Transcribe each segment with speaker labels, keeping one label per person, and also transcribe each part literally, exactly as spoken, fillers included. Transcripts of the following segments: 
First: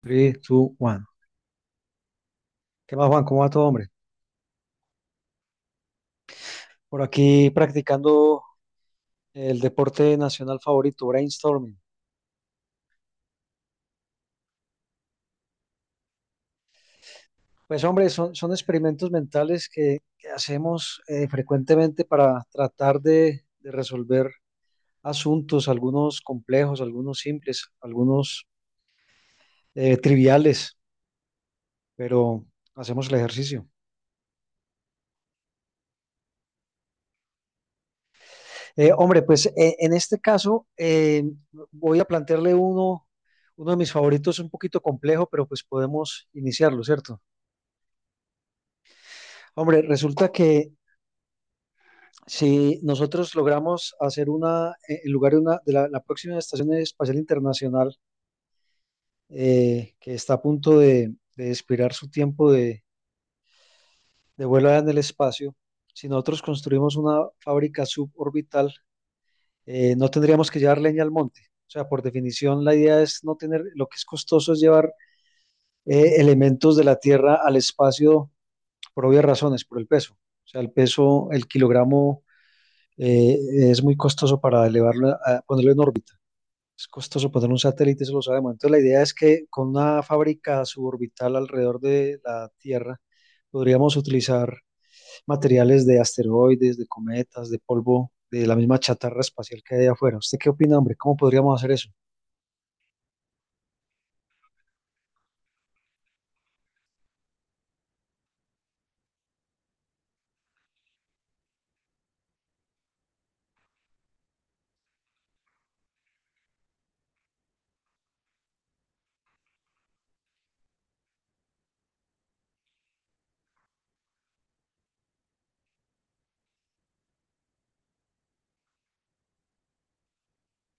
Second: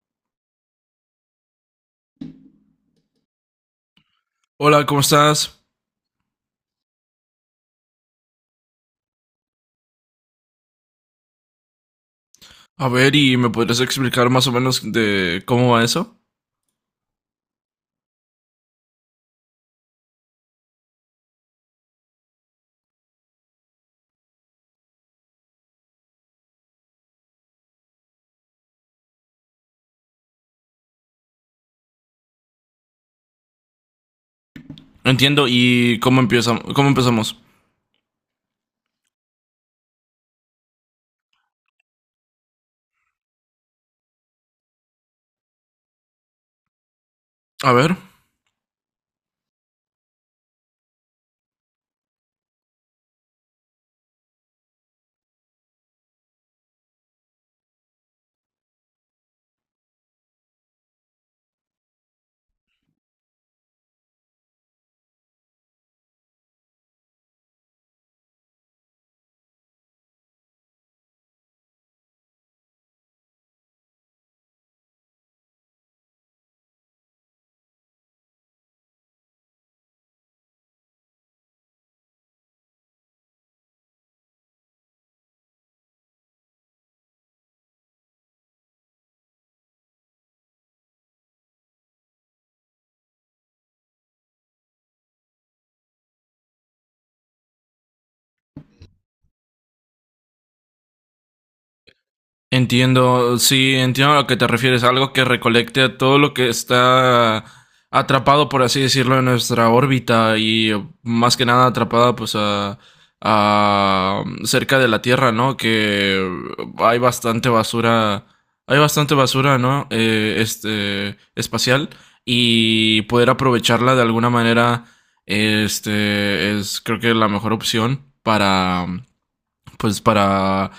Speaker 1: tres, dos, uno. ¿Qué más, Juan? ¿Cómo va todo, hombre?
Speaker 2: Hola, ¿cómo estás?
Speaker 1: Por aquí practicando el deporte nacional favorito, brainstorming.
Speaker 2: A ver, ¿y me podrías explicar más o menos de cómo va eso?
Speaker 1: Pues, hombre, son, son experimentos mentales que, que hacemos eh, frecuentemente para tratar de, de resolver asuntos, algunos complejos, algunos simples, algunos eh, triviales, pero hacemos el ejercicio.
Speaker 2: Entiendo, ¿y cómo empieza, cómo empezamos?
Speaker 1: Eh, hombre, pues eh, en este caso eh, voy a plantearle uno, uno de mis favoritos, un poquito complejo, pero pues podemos iniciarlo, ¿cierto?
Speaker 2: A ver.
Speaker 1: Hombre, resulta que si nosotros logramos hacer una, eh, en lugar de una, de la, la próxima Estación Espacial Internacional, eh, que está a punto de, de expirar su tiempo de, de vuelo allá en el espacio. Si nosotros construimos una fábrica suborbital, eh, no tendríamos que llevar leña al monte. O sea, por definición, la idea es no tener, lo que es costoso es llevar eh, elementos de la Tierra al espacio por obvias razones, por el peso. O sea, el peso, el kilogramo eh, es muy costoso para elevarlo, a- ponerlo en órbita. Es costoso poner un satélite, eso lo sabemos. Entonces, la idea es que con una fábrica suborbital alrededor de la Tierra podríamos utilizar materiales de asteroides, de cometas, de polvo, de la misma chatarra espacial que hay allá afuera. ¿Usted qué opina, hombre? ¿Cómo podríamos hacer eso?
Speaker 2: Entiendo, sí, entiendo a lo que te refieres, algo que recolecte todo lo que está atrapado, por así decirlo, en nuestra órbita y más que nada atrapada pues a, a cerca de la Tierra, ¿no? Que hay bastante basura, hay bastante basura, ¿no? Eh, este espacial y poder aprovecharla de alguna manera, este es creo que la mejor opción para pues para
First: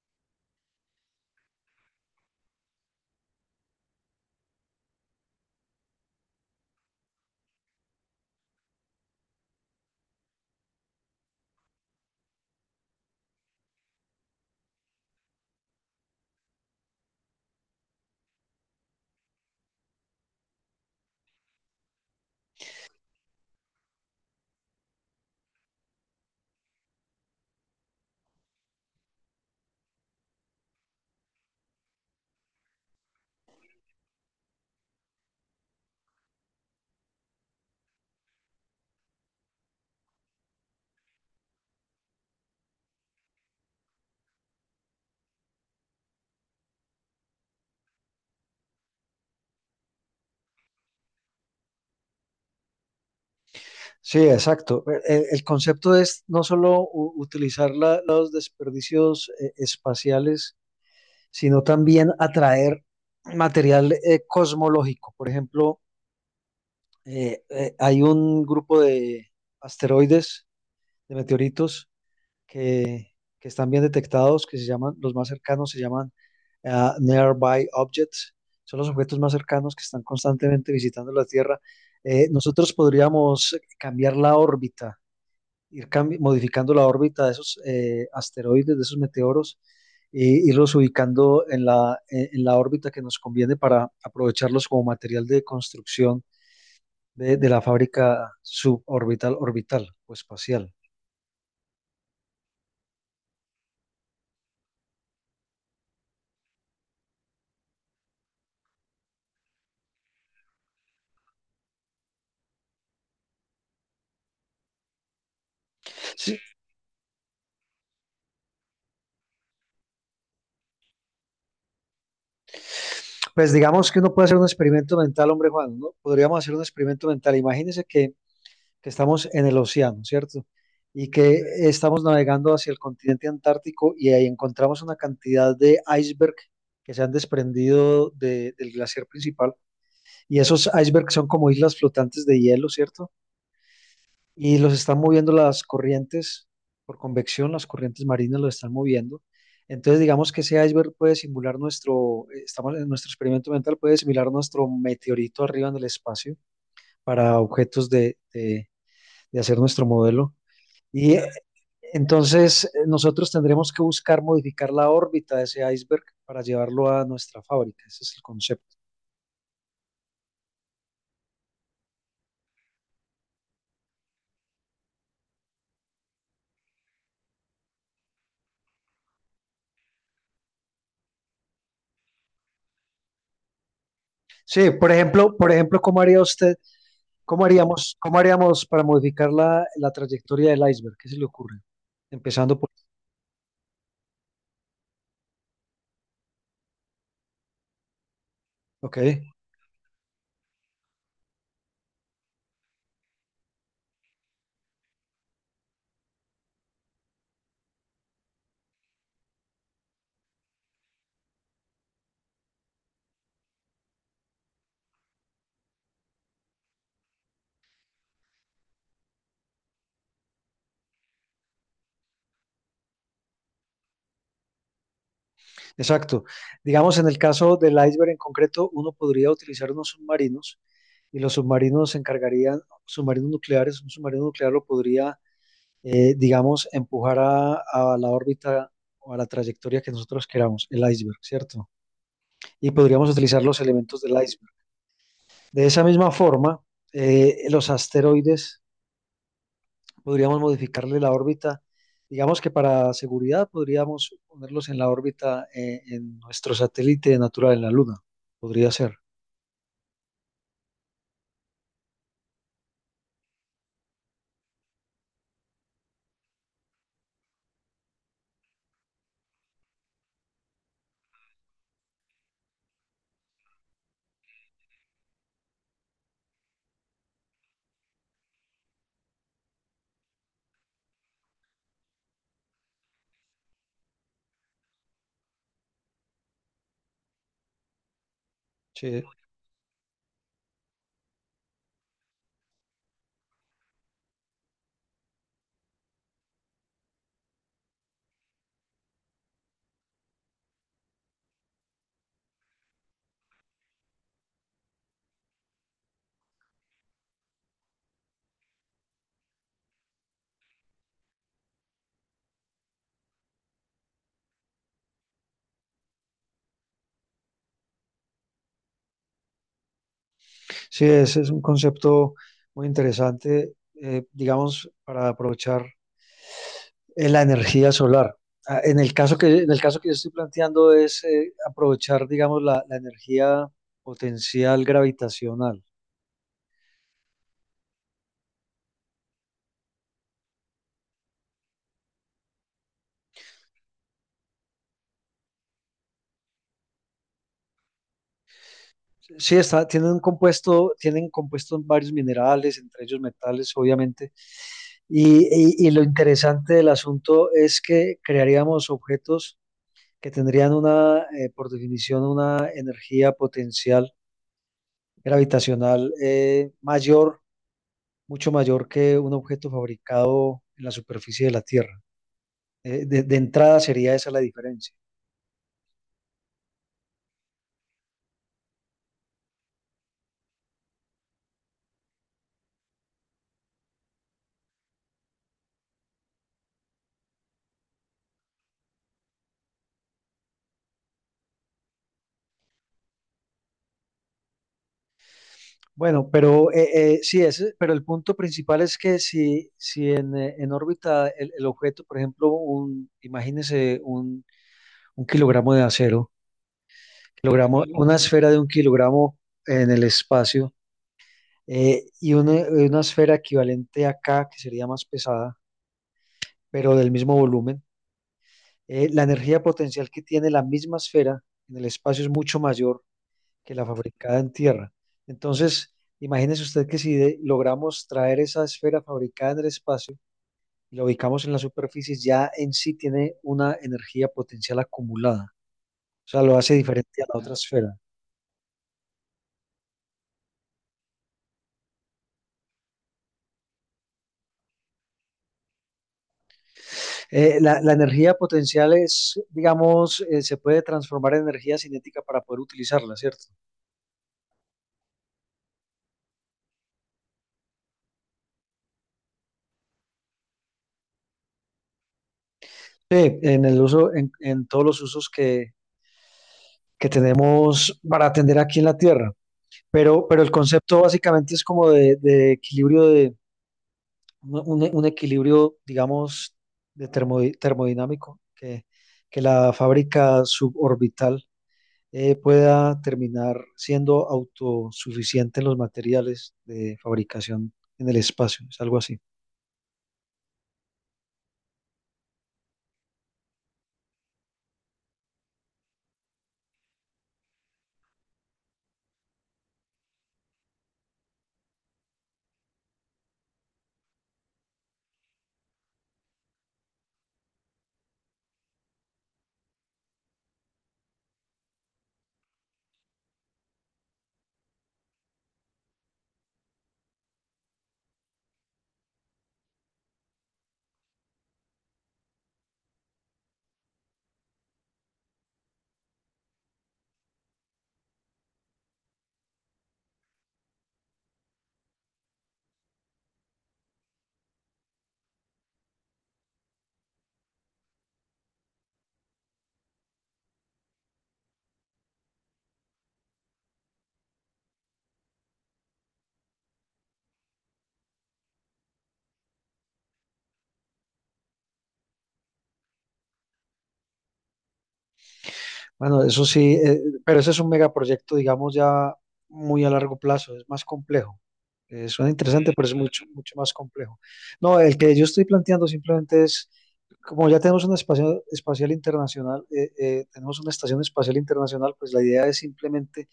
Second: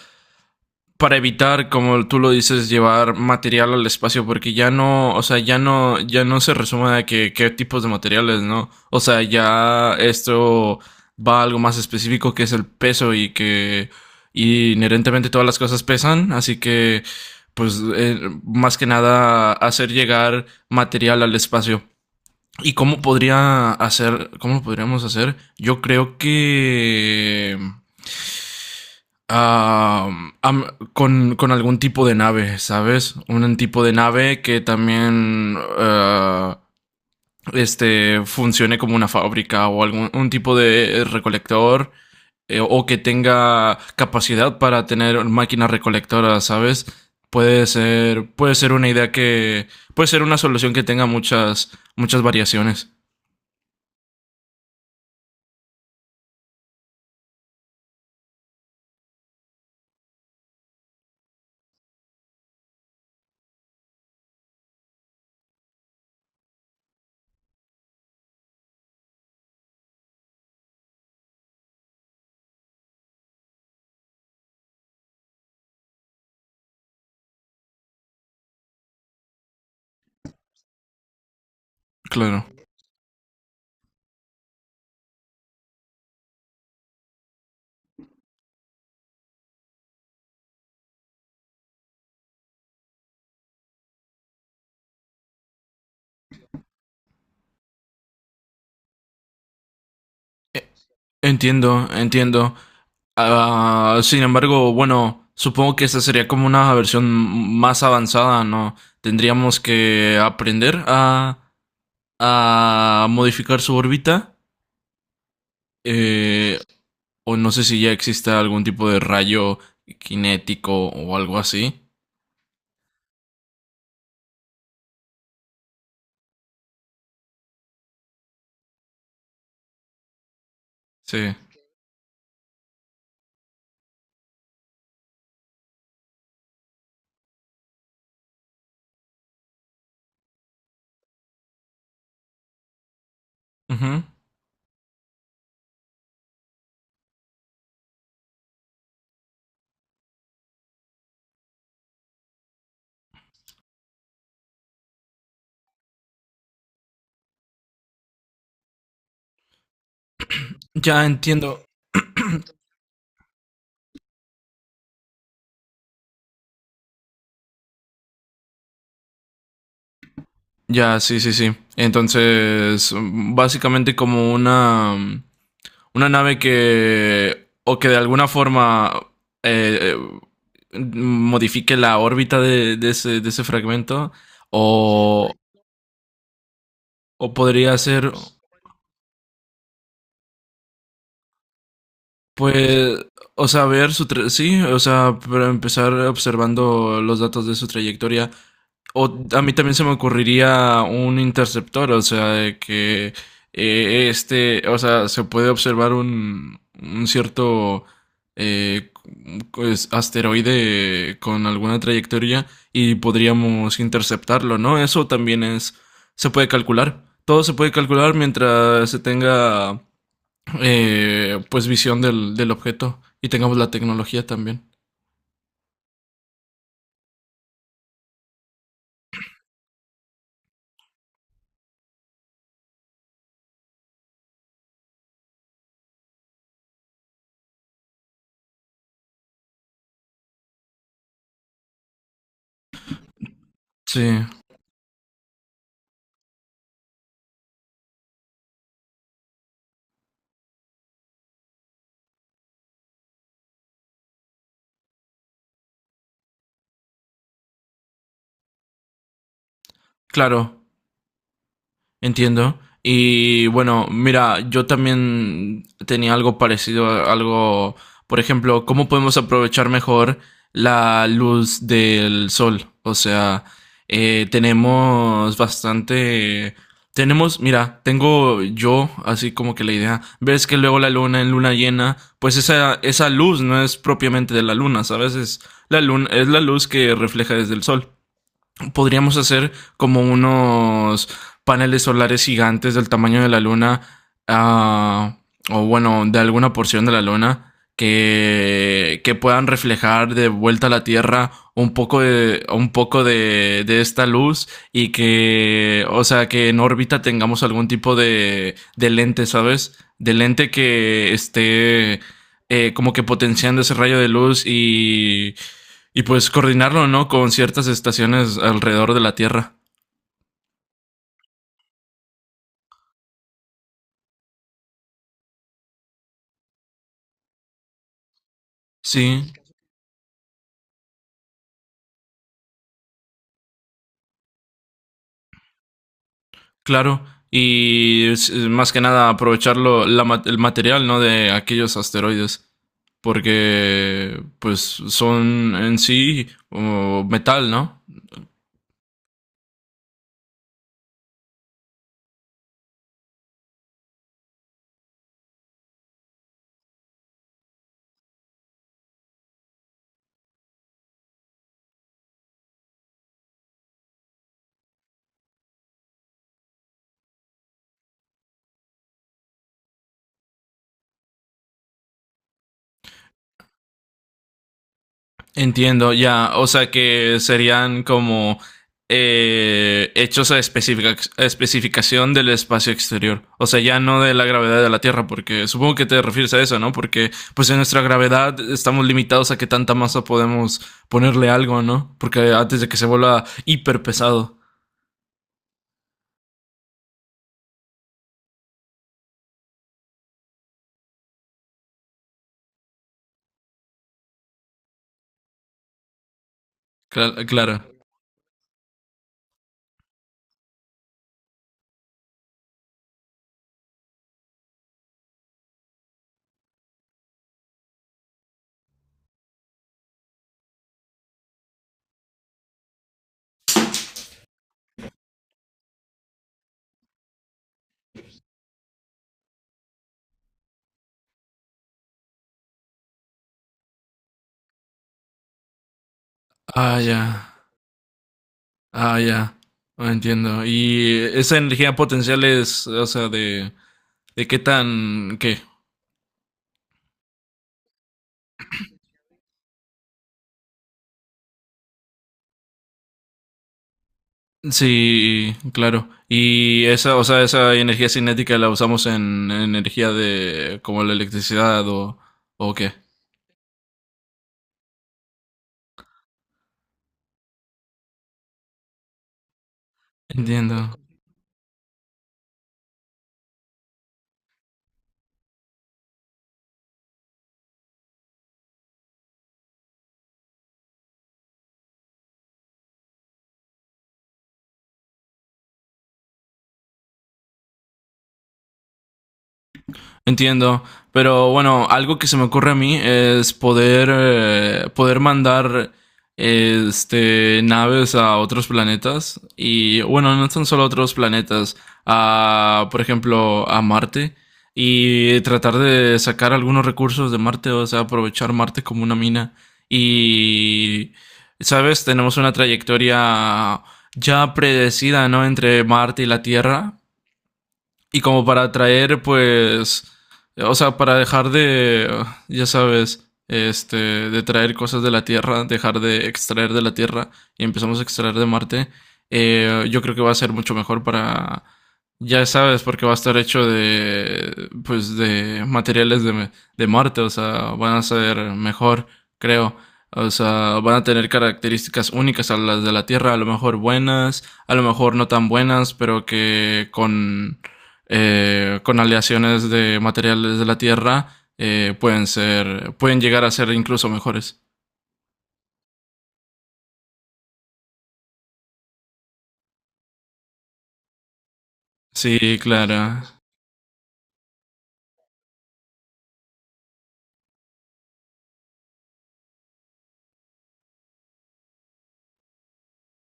Speaker 2: para evitar, como tú lo dices, llevar material al espacio, porque ya no, o sea, ya no, ya no se resume a que, qué tipos de materiales, ¿no? O sea, ya esto va a algo más específico que es el peso y que y inherentemente todas las cosas pesan, así que pues eh, más que nada hacer llegar material al espacio. ¿Y cómo podría hacer, cómo lo podríamos hacer? Yo creo que ah, am- con, con algún tipo de nave, ¿sabes? Un tipo de nave que también ah, este, funcione como una fábrica o algún un tipo de recolector eh, o que tenga capacidad para tener máquinas recolectoras, ¿sabes? Puede ser, puede ser una idea que, puede ser una solución que tenga muchas, muchas variaciones.
Speaker 1: Sí, exacto. El, el concepto es no solo u- utilizar la- los desperdicios eh, espaciales, sino también atraer material eh, cosmológico. Por ejemplo, eh, eh, hay un grupo de asteroides, de meteoritos, que, que están bien detectados, que se llaman, los más cercanos se llaman ah, Nearby Objects, son los objetos más cercanos que están constantemente visitando la Tierra. Eh,
Speaker 2: Claro.
Speaker 1: nosotros podríamos cambiar la órbita, ir cambi- modificando la órbita de esos eh, asteroides, de esos meteoros, e irlos ubicando en la, en en la órbita que nos conviene para aprovecharlos como material de construcción de, de la fábrica suborbital, orbital o
Speaker 2: E-
Speaker 1: espacial.
Speaker 2: Entiendo, entiendo. Ah, sin embargo, bueno, supongo que esta sería como una versión más avanzada, ¿no? Tendríamos que aprender a, a modificar su órbita.
Speaker 1: Sí,
Speaker 2: eh, o no sé si ya existe algún tipo de rayo cinético o algo así.
Speaker 1: pues digamos que uno puede hacer un experimento mental, hombre Juan, ¿no? Podríamos hacer un experimento mental. Imagínese que, que estamos en el océano, ¿cierto? Y
Speaker 2: Sí.
Speaker 1: que estamos navegando hacia el continente antártico y ahí encontramos una cantidad de iceberg que se han desprendido de- del glaciar principal. Y esos icebergs son como islas flotantes de hielo, ¿cierto?
Speaker 2: Ujú.
Speaker 1: Y los están moviendo las corrientes por convección, las corrientes marinas los están moviendo. Entonces, digamos que ese iceberg puede simular nuestro, eh, estamos en nuestro experimento mental, puede simular nuestro meteorito arriba en el espacio para objetos de, de- de hacer nuestro modelo.
Speaker 2: Ya
Speaker 1: Y eh,
Speaker 2: entiendo.
Speaker 1: entonces, eh, nosotros tendremos que buscar modificar la órbita de ese iceberg para llevarlo a nuestra fábrica. Ese es el concepto.
Speaker 2: Ya, sí, sí, sí. Entonces, mm, básicamente como una, mm, una nave que, o que de alguna forma, eh, eh, modifique la órbita de, de ese, de ese fragmento,
Speaker 1: Sí, por
Speaker 2: o,
Speaker 1: ejemplo, por ejemplo, ¿cómo haría usted
Speaker 2: o
Speaker 1: ¿Cómo
Speaker 2: podría
Speaker 1: haríamos,
Speaker 2: ser,
Speaker 1: cómo haríamos para modificar la, la trayectoria del iceberg? ¿Qué se le ocurre? Empezando por...
Speaker 2: pues, o sea, ver su, tra- sí, o sea, para empezar observando los datos de su trayectoria.
Speaker 1: Ok,
Speaker 2: O a mí también se me ocurriría un interceptor, o sea, de que eh, este, o sea, se puede observar un, un cierto eh, pues, asteroide con alguna trayectoria y podríamos interceptarlo, ¿no? Eso también es, se puede calcular. Todo se puede calcular mientras se tenga, eh, pues, visión del, del objeto y tengamos la tecnología también.
Speaker 1: exacto. Digamos, en el caso del iceberg en concreto, uno podría utilizar unos submarinos y los submarinos se encargarían, submarinos nucleares, un submarino nuclear lo podría, eh, digamos, empujar a, a la órbita o a la trayectoria que nosotros queramos, el iceberg, ¿cierto? Y podríamos utilizar los
Speaker 2: Sí,
Speaker 1: elementos del iceberg. De esa misma forma, eh, los asteroides podríamos modificarle la órbita. Digamos que para seguridad podríamos ponerlos en la órbita eh, en nuestro satélite natural, en la Luna. Podría ser.
Speaker 2: claro. Entiendo. Y bueno, mira, yo también tenía algo parecido, a- algo, por ejemplo, ¿cómo podemos aprovechar mejor la luz del sol? O sea, eh, tenemos bastante, tenemos, mira, tengo yo así como que la idea, ves que luego la luna en luna llena, pues esa, esa luz no es propiamente de la luna, ¿sabes? Es la luna, es la luz que refleja desde el sol.
Speaker 1: Sí,
Speaker 2: Podríamos hacer como unos paneles solares gigantes del tamaño de la luna, ah, o bueno, de alguna porción de la luna, que, que puedan reflejar de vuelta a la Tierra un poco de, un poco de, de esta luz y que, o sea, que en órbita tengamos algún tipo de, de lente, ¿sabes? De lente que esté eh, como que potenciando ese rayo de luz y, y pues coordinarlo, ¿no? Con ciertas estaciones alrededor de la Tierra.
Speaker 1: sí, ese es un concepto muy interesante, eh, digamos, para aprovechar eh, la energía solar. Ah, En el caso
Speaker 2: Sí,
Speaker 1: que, en el caso que yo estoy planteando es eh, aprovechar, digamos, la, la energía potencial gravitacional.
Speaker 2: claro. Y es- más que nada aprovecharlo, la ma- el material, ¿no? De aquellos asteroides. Porque, pues, son en sí o metal, ¿no?
Speaker 1: Sí, está, tienen un compuesto, tienen compuestos varios minerales, entre ellos metales, obviamente. Y, y- y lo interesante del asunto es que crearíamos objetos que tendrían una, eh, por definición, una energía potencial gravitacional eh, mayor, mucho mayor que un objeto fabricado en la superficie de la Tierra. Eh, de, de entrada sería esa la diferencia.
Speaker 2: Entiendo, ya. O sea que serían como eh, hechos a, especifica- especificación del espacio exterior. O sea, ya no de la gravedad de la Tierra, porque supongo que te refieres a eso, ¿no? Porque pues en nuestra gravedad estamos limitados a qué tanta masa podemos ponerle algo, ¿no? Porque antes de que se vuelva hiper pesado.
Speaker 1: Bueno, pero eh, eh, sí, ese- pero el punto principal es que si, si en, eh, en órbita el, el objeto, por ejemplo, un, imagínese un un kilogramo de acero,
Speaker 2: Cla- Claro.
Speaker 1: kilogramo, una esfera de un kilogramo en el espacio eh, y una, una esfera equivalente a K, que sería más pesada, pero del mismo volumen. Eh, la energía potencial que tiene la misma esfera en el espacio es mucho mayor que la fabricada en tierra. Entonces, imagínese usted que si de- logramos traer esa esfera fabricada en el espacio y la ubicamos en la superficie, ya en sí tiene una energía potencial acumulada. O sea, lo hace
Speaker 2: Ah, ya.
Speaker 1: diferente a la otra esfera.
Speaker 2: Ah, ya. Ah, entiendo. Y esa energía potencial es, o sea, de, de qué tan, qué,
Speaker 1: Eh, la, la energía potencial es, digamos, eh, se puede transformar en energía cinética para poder utilizarla, ¿cierto?
Speaker 2: sí, claro. Y esa, o sea, esa energía cinética la usamos en, en energía de como la electricidad o, o qué.
Speaker 1: Sí, en el uso, en, en todos los usos que, que tenemos para atender aquí en la Tierra. Pero, pero el
Speaker 2: Entiendo.
Speaker 1: concepto básicamente es como de, de equilibrio de un, un equilibrio, digamos, de termo- termodinámico que, que la fábrica suborbital eh, pueda terminar siendo autosuficiente en los materiales de fabricación en el espacio. Es algo así.
Speaker 2: Entiendo, pero bueno, algo que se me ocurre a mí es poder, eh, poder mandar este, naves a otros planetas y bueno, no son solo otros planetas, a, por ejemplo, a Marte y tratar de sacar algunos recursos de Marte, o sea, aprovechar Marte como una mina y, ¿sabes? Tenemos una trayectoria ya predecida, ¿no? Entre Marte y la Tierra y como para traer pues, o sea, para dejar de, ya sabes, este, de traer cosas de la Tierra, dejar de extraer de la Tierra y empezamos a extraer de Marte, eh, yo creo que va a ser mucho mejor para, ya sabes, porque va a estar hecho de, pues, de materiales de, de Marte, o sea, van a ser mejor, creo. O sea, van a tener características únicas a las de la Tierra, a lo mejor buenas, a lo mejor no tan buenas, pero que con eh, con aleaciones de materiales de la Tierra eh, pueden ser, pueden llegar a ser incluso mejores.
Speaker 1: Bueno, eso sí, eh, pero ese es un megaproyecto, digamos, ya muy a largo plazo, es más complejo. Eh, suena
Speaker 2: Sí,
Speaker 1: interesante, pero es
Speaker 2: claro.
Speaker 1: mucho, mucho más complejo. No, el que yo estoy planteando simplemente es, como ya tenemos una espacio- espacial internacional, eh, eh, tenemos una estación espacial internacional, pues la idea es simplemente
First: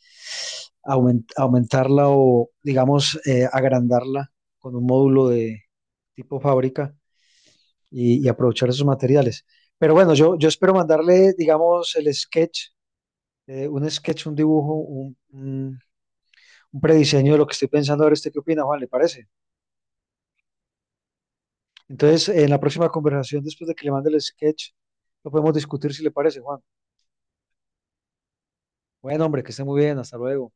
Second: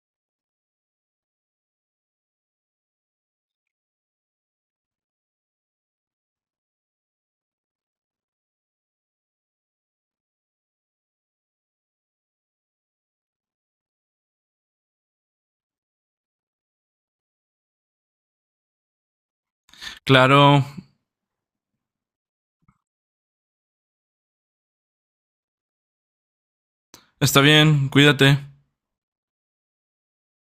Speaker 1: aument- aumentarla o, digamos, eh, agrandarla con un módulo de tipo fábrica y, y aprovechar esos materiales. Pero bueno, yo, yo espero mandarle, digamos, el sketch, eh, un sketch, un dibujo, un, un- un prediseño de lo que estoy pensando. A ver, ¿usted qué opina, Juan? ¿Le parece?
Speaker 2: Claro,
Speaker 1: Entonces, en la próxima conversación, después de que le mande el sketch, lo podemos discutir si le parece, Juan.
Speaker 2: está bien, cuídate.
Speaker 1: Bueno, hombre, que esté muy bien. Hasta luego.